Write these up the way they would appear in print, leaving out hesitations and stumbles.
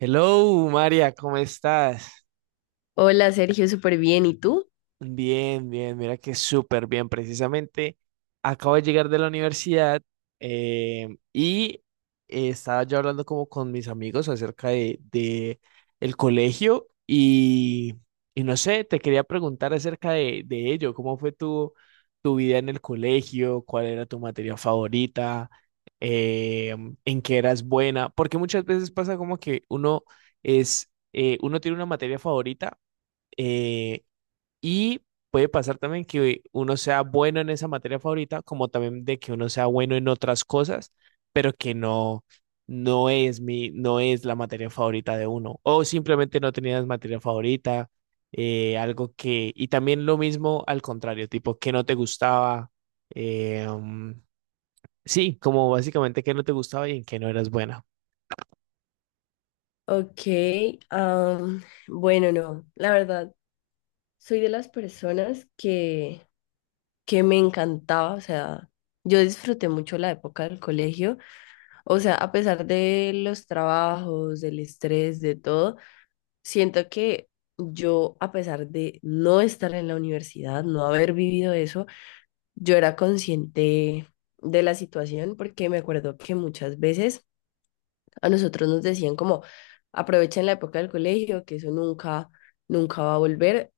Hello, María, ¿cómo estás? Hola Sergio, súper bien. ¿Y tú? Bien, bien, mira que súper bien. Precisamente acabo de llegar de la universidad, y estaba yo hablando como con mis amigos acerca de el colegio, y no sé, te quería preguntar acerca de ello. ¿Cómo fue tu vida en el colegio? ¿Cuál era tu materia favorita? Eh, ¿En qué eras buena? Porque muchas veces pasa como que uno uno tiene una materia favorita. eh, y puede pasar también que uno sea bueno en esa materia favorita, como también de que uno sea bueno en otras cosas, pero que no, no es no es la materia favorita de uno. O simplemente no tenías materia favorita, algo que, y también lo mismo al contrario, tipo que no te gustaba, eh, um, sí, como básicamente que no te gustaba y en que no eras buena. Ok, am, bueno, no, la verdad, soy de las personas que me encantaba, o sea, yo disfruté mucho la época del colegio, o sea, a pesar de los trabajos, del estrés, de todo, siento que yo, a pesar de no estar en la universidad, no haber vivido eso, yo era consciente de la situación porque me acuerdo que muchas veces. A nosotros nos decían como, aprovechen la época del colegio, que eso nunca, nunca va a volver.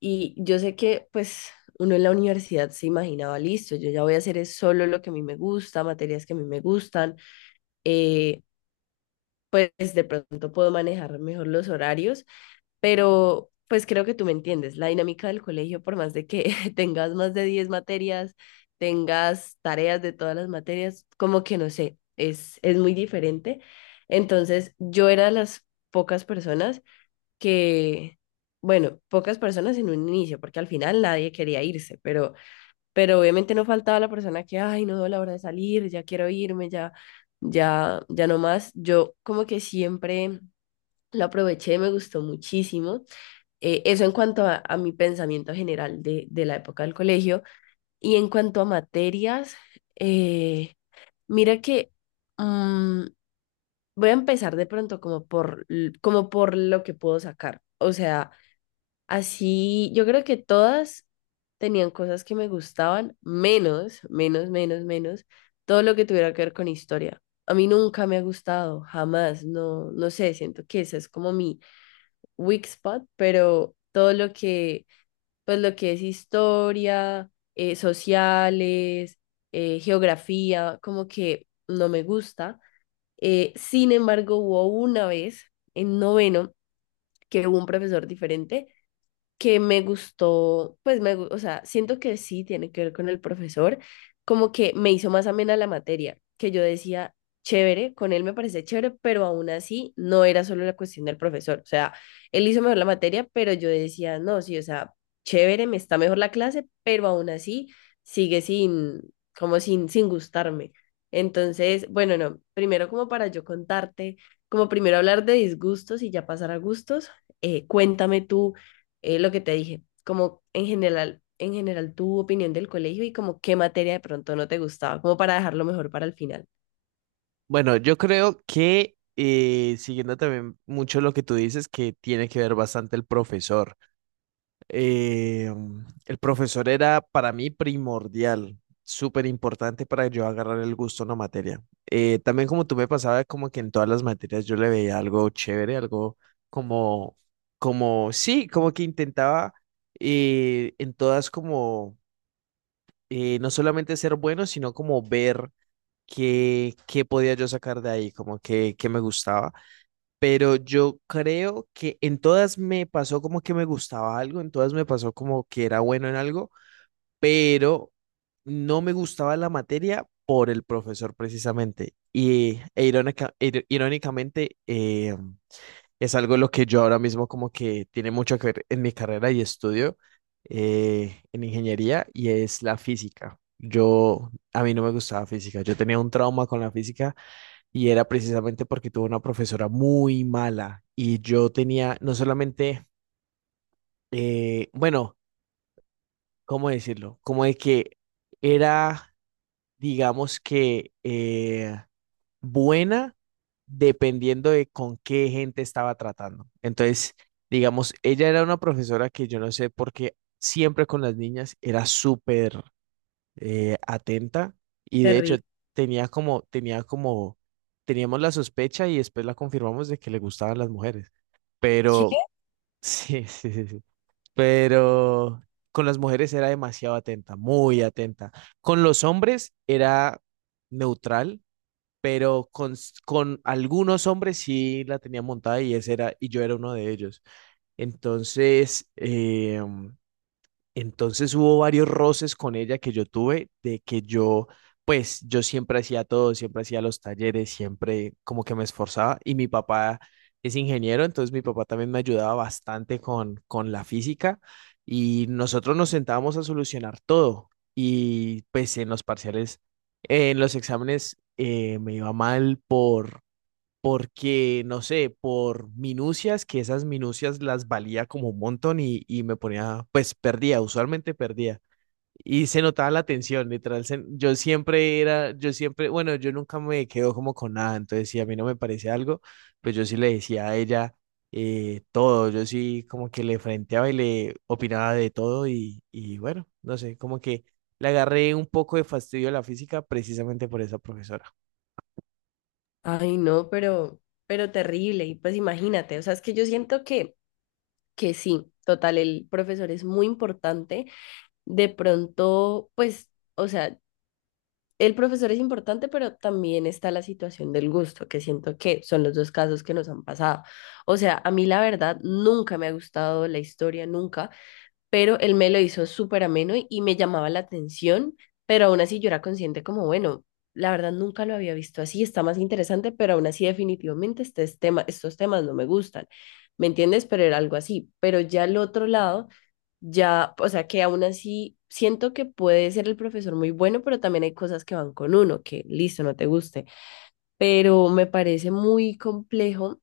Y yo sé que pues uno en la universidad se imaginaba, listo, yo ya voy a hacer es solo lo que a mí me gusta, materias que a mí me gustan, eh, pues de pronto puedo manejar mejor los horarios, pero pues creo que tú me entiendes, la dinámica del colegio, por más de que tengas más de 10 materias, tengas tareas de todas las materias, como que no sé, es muy diferente. Entonces, yo era de las pocas personas que, bueno, pocas personas en un inicio, porque al final nadie quería irse, pero obviamente no faltaba la persona que, ay, no veo la hora de salir, ya quiero irme, ya, ya no más. Yo como que siempre lo aproveché, me gustó muchísimo eso en cuanto a mi pensamiento general de la época del colegio. Y en cuanto a materias, eh, mira que mm, voy a empezar de pronto como por, como por lo que puedo sacar. O sea, así yo creo que todas tenían cosas que me gustaban, menos, menos, menos, menos, todo lo que tuviera que ver con historia. A mí nunca me ha gustado, jamás, no, no sé, siento que esa es como mi weak spot, pero todo lo que pues lo que es historia, sociales, geografía, como que no me gusta. Sin embargo, hubo una vez en noveno que hubo un profesor diferente que me gustó, pues o sea, siento que sí tiene que ver con el profesor, como que me hizo más amena la materia, que yo decía, chévere, con él me parece chévere, pero aún así no era solo la cuestión del profesor, o sea, él hizo mejor la materia, pero yo decía, no, sí, o sea, chévere, me está mejor la clase, pero aún así sigue sin, como sin, sin gustarme. Entonces, bueno, no, primero como para yo contarte, como primero hablar de disgustos y ya pasar a gustos, cuéntame tú lo que te dije, como en general tu opinión del colegio y como qué materia de pronto no te gustaba, como para dejarlo mejor para el final. Bueno, yo creo que siguiendo también mucho lo que tú dices, que tiene que ver bastante el profesor. Eh, el profesor era para mí primordial, súper importante para yo agarrar el gusto a una materia. También como tú me pasaba, como que en todas las materias yo le veía algo chévere, como, sí, como que intentaba en todas no solamente ser bueno, sino como ver qué podía yo sacar de ahí, como que, qué me gustaba, pero yo creo que en todas me pasó como que me gustaba algo, en todas me pasó como que era bueno en algo, pero no me gustaba la materia por el profesor precisamente. Y irónicamente, es algo lo que yo ahora mismo como que tiene mucho que ver en mi carrera y estudio en ingeniería y es la física. Yo, a mí no me gustaba física, yo tenía un trauma con la física y era precisamente porque tuve una profesora muy mala y yo tenía no solamente, bueno, ¿cómo decirlo? Como de que era, digamos que buena dependiendo de con qué gente estaba tratando. Entonces, digamos, ella era una profesora que yo no sé por qué siempre con las niñas era súper atenta, y de hecho Terrible. tenía como, tenía como, teníamos la sospecha y después la confirmamos de que le gustaban las mujeres. Sí. Pero sí, sí, sí, sí, pero con las mujeres era demasiado atenta, muy atenta. Con los hombres era neutral, pero con algunos hombres sí la tenía montada y ese era, y yo era uno de ellos. Entonces, entonces hubo varios roces con ella que yo tuve de que yo, pues yo siempre hacía todo, siempre hacía los talleres, siempre como que me esforzaba y mi papá es ingeniero, entonces mi papá también me ayudaba bastante con la física y nosotros nos sentábamos a solucionar todo, y pues en los parciales, en los exámenes me iba mal porque, no sé, por minucias, que esas minucias las valía como un montón, y me ponía, pues perdía, usualmente perdía. Y se notaba la tensión, literal. Yo siempre era, yo siempre, bueno, yo nunca me quedo como con nada. Entonces, si a mí no me parece algo, pues yo sí le decía a ella todo. Yo sí como que le frenteaba y le opinaba de todo. Y bueno, no sé, como que le agarré un poco de fastidio a la física precisamente por esa profesora. Ay, no, pero terrible. Y pues imagínate, o sea, es que yo siento que sí, total, el profesor es muy importante. De pronto, pues, o sea, el profesor es importante, pero también está la situación del gusto, que siento que son los dos casos que nos han pasado. O sea, a mí la verdad nunca me ha gustado la historia, nunca. Pero él me lo hizo súper ameno y me llamaba la atención, pero aún así yo era consciente como, bueno, la verdad nunca lo había visto así, está más interesante, pero aún así definitivamente este es tema, estos temas no me gustan, ¿me entiendes? Pero era algo así, pero ya al otro lado, ya, o sea que aún así siento que puede ser el profesor muy bueno, pero también hay cosas que van con uno, que listo, no te guste, pero me parece muy complejo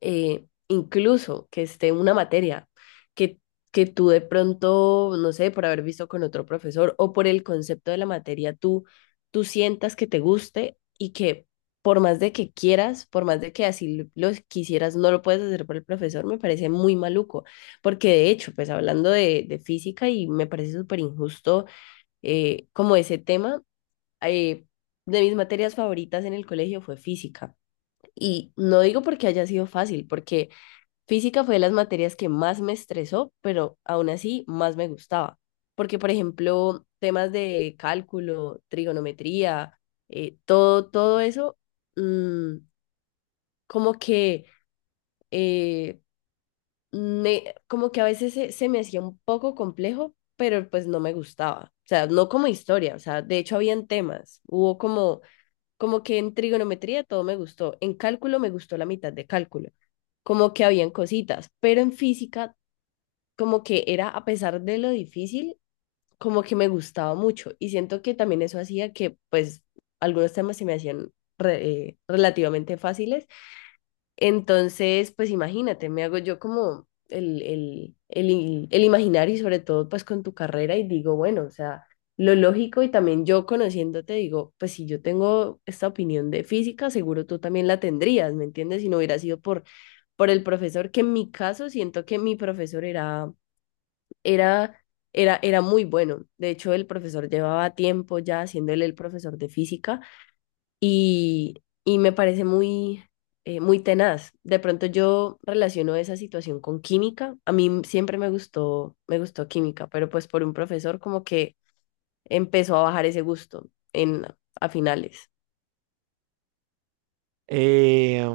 incluso que esté una materia que, que tú de pronto, no sé, por haber visto con otro profesor o por el concepto de la materia, tú sientas que te guste y que por más de que quieras, por más de que así lo quisieras, no lo puedes hacer por el profesor, me parece muy maluco, porque de hecho, pues hablando de física y me parece súper injusto como ese tema, eh, de mis materias favoritas en el colegio fue física. Y no digo porque haya sido fácil, porque física fue de las materias que más me estresó, pero aún así más me gustaba, porque por ejemplo, temas de cálculo, trigonometría, todo, todo eso, mm, como que, eh, como que a veces se me hacía un poco complejo, pero pues no me gustaba. O sea, no como historia, o sea, de hecho habían temas, hubo como, como que en trigonometría todo me gustó, en cálculo me gustó la mitad de cálculo como que habían cositas, pero en física como que era, a pesar de lo difícil, como que me gustaba mucho. Y siento que también eso hacía que, pues, algunos temas se me hacían relativamente fáciles. Entonces, pues, imagínate, me hago yo como el imaginario y sobre todo, pues, con tu carrera y digo, bueno, o sea. Lo lógico y también yo conociéndote digo, pues si yo tengo esta opinión de física, seguro tú también la tendrías, ¿me entiendes? Si no hubiera sido por el profesor, que en mi caso siento que mi profesor era, era muy bueno. De hecho, el profesor llevaba tiempo ya haciéndole el profesor de física y, y me parece muy, muy tenaz. De pronto yo relaciono esa situación con química. A mí siempre me gustó química, pero pues por un profesor como que empezó a bajar ese gusto en, a finales. Eh,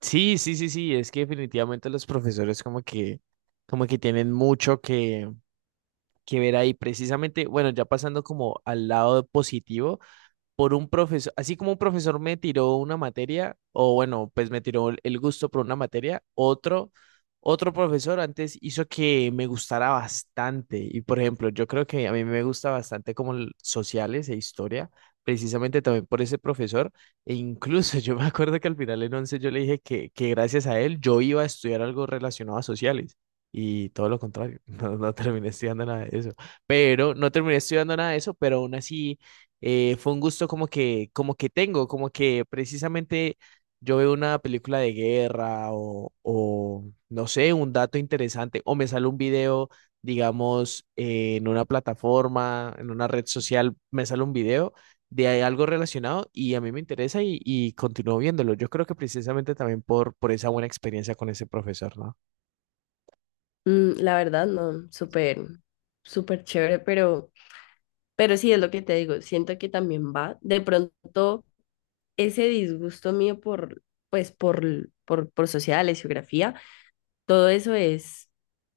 sí, sí, sí, sí, es que definitivamente los profesores como que tienen que ver ahí. Precisamente, bueno, ya pasando como al lado positivo, por un profesor, así como un profesor me tiró una materia, o bueno, pues me tiró el gusto por una materia, otro profesor antes hizo que me gustara bastante. Y por ejemplo, yo creo que a mí me gusta bastante sociales e historia, precisamente también por ese profesor. E incluso yo me acuerdo que al final en 11 yo le dije que gracias a él yo iba a estudiar algo relacionado a sociales. Y todo lo contrario, no, no terminé estudiando nada de eso. Pero no terminé estudiando nada de eso, pero aún así, fue un gusto como que tengo, como que precisamente yo veo una película de guerra, o no sé, un dato interesante o me sale un video, digamos, en una plataforma, en una red social, me sale un video de ahí algo relacionado y a mí me interesa, y continúo viéndolo. Yo creo que precisamente también por esa buena experiencia con ese profesor, ¿no? Mm, la verdad, no, súper, súper chévere, pero sí es lo que te digo. Siento que también va. De pronto ese disgusto mío por, pues, por sociales, geografía, todo eso es,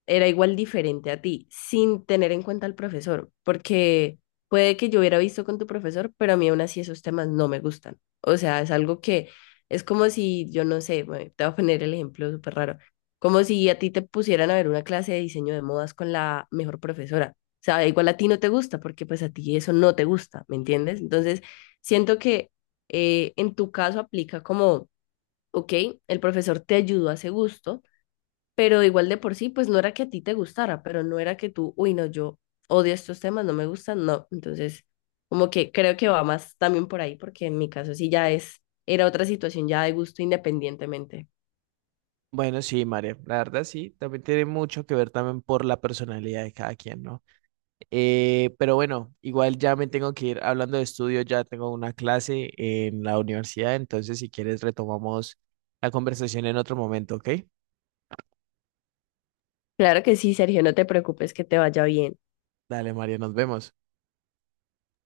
era igual diferente a ti, sin tener en cuenta al profesor, porque puede que yo hubiera visto con tu profesor, pero a mí aún así esos temas no me gustan. O sea, es algo que es como si, yo no sé, bueno, te voy a poner el ejemplo súper raro, como si a ti te pusieran a ver una clase de diseño de modas con la mejor profesora. O sea, igual a ti no te gusta, porque pues a ti eso no te gusta, ¿me entiendes? Entonces, siento que en tu caso aplica como, ok, el profesor te ayudó a ese gusto pero igual de por sí, pues no era que a ti te gustara, pero no era que tú, uy, no, yo odio estos temas, no me gustan, no. Entonces, como que creo que va más también por ahí, porque en mi caso sí ya era otra situación ya de gusto independientemente. Bueno, sí, María, la verdad sí, también tiene mucho que ver también por la personalidad de cada quien, ¿no? Pero bueno, igual ya me tengo que ir hablando de estudio, ya tengo una clase en la universidad, entonces si quieres retomamos la conversación en otro momento, ¿ok? Claro que sí, Sergio, no te preocupes que te vaya bien. Dale, María, nos vemos.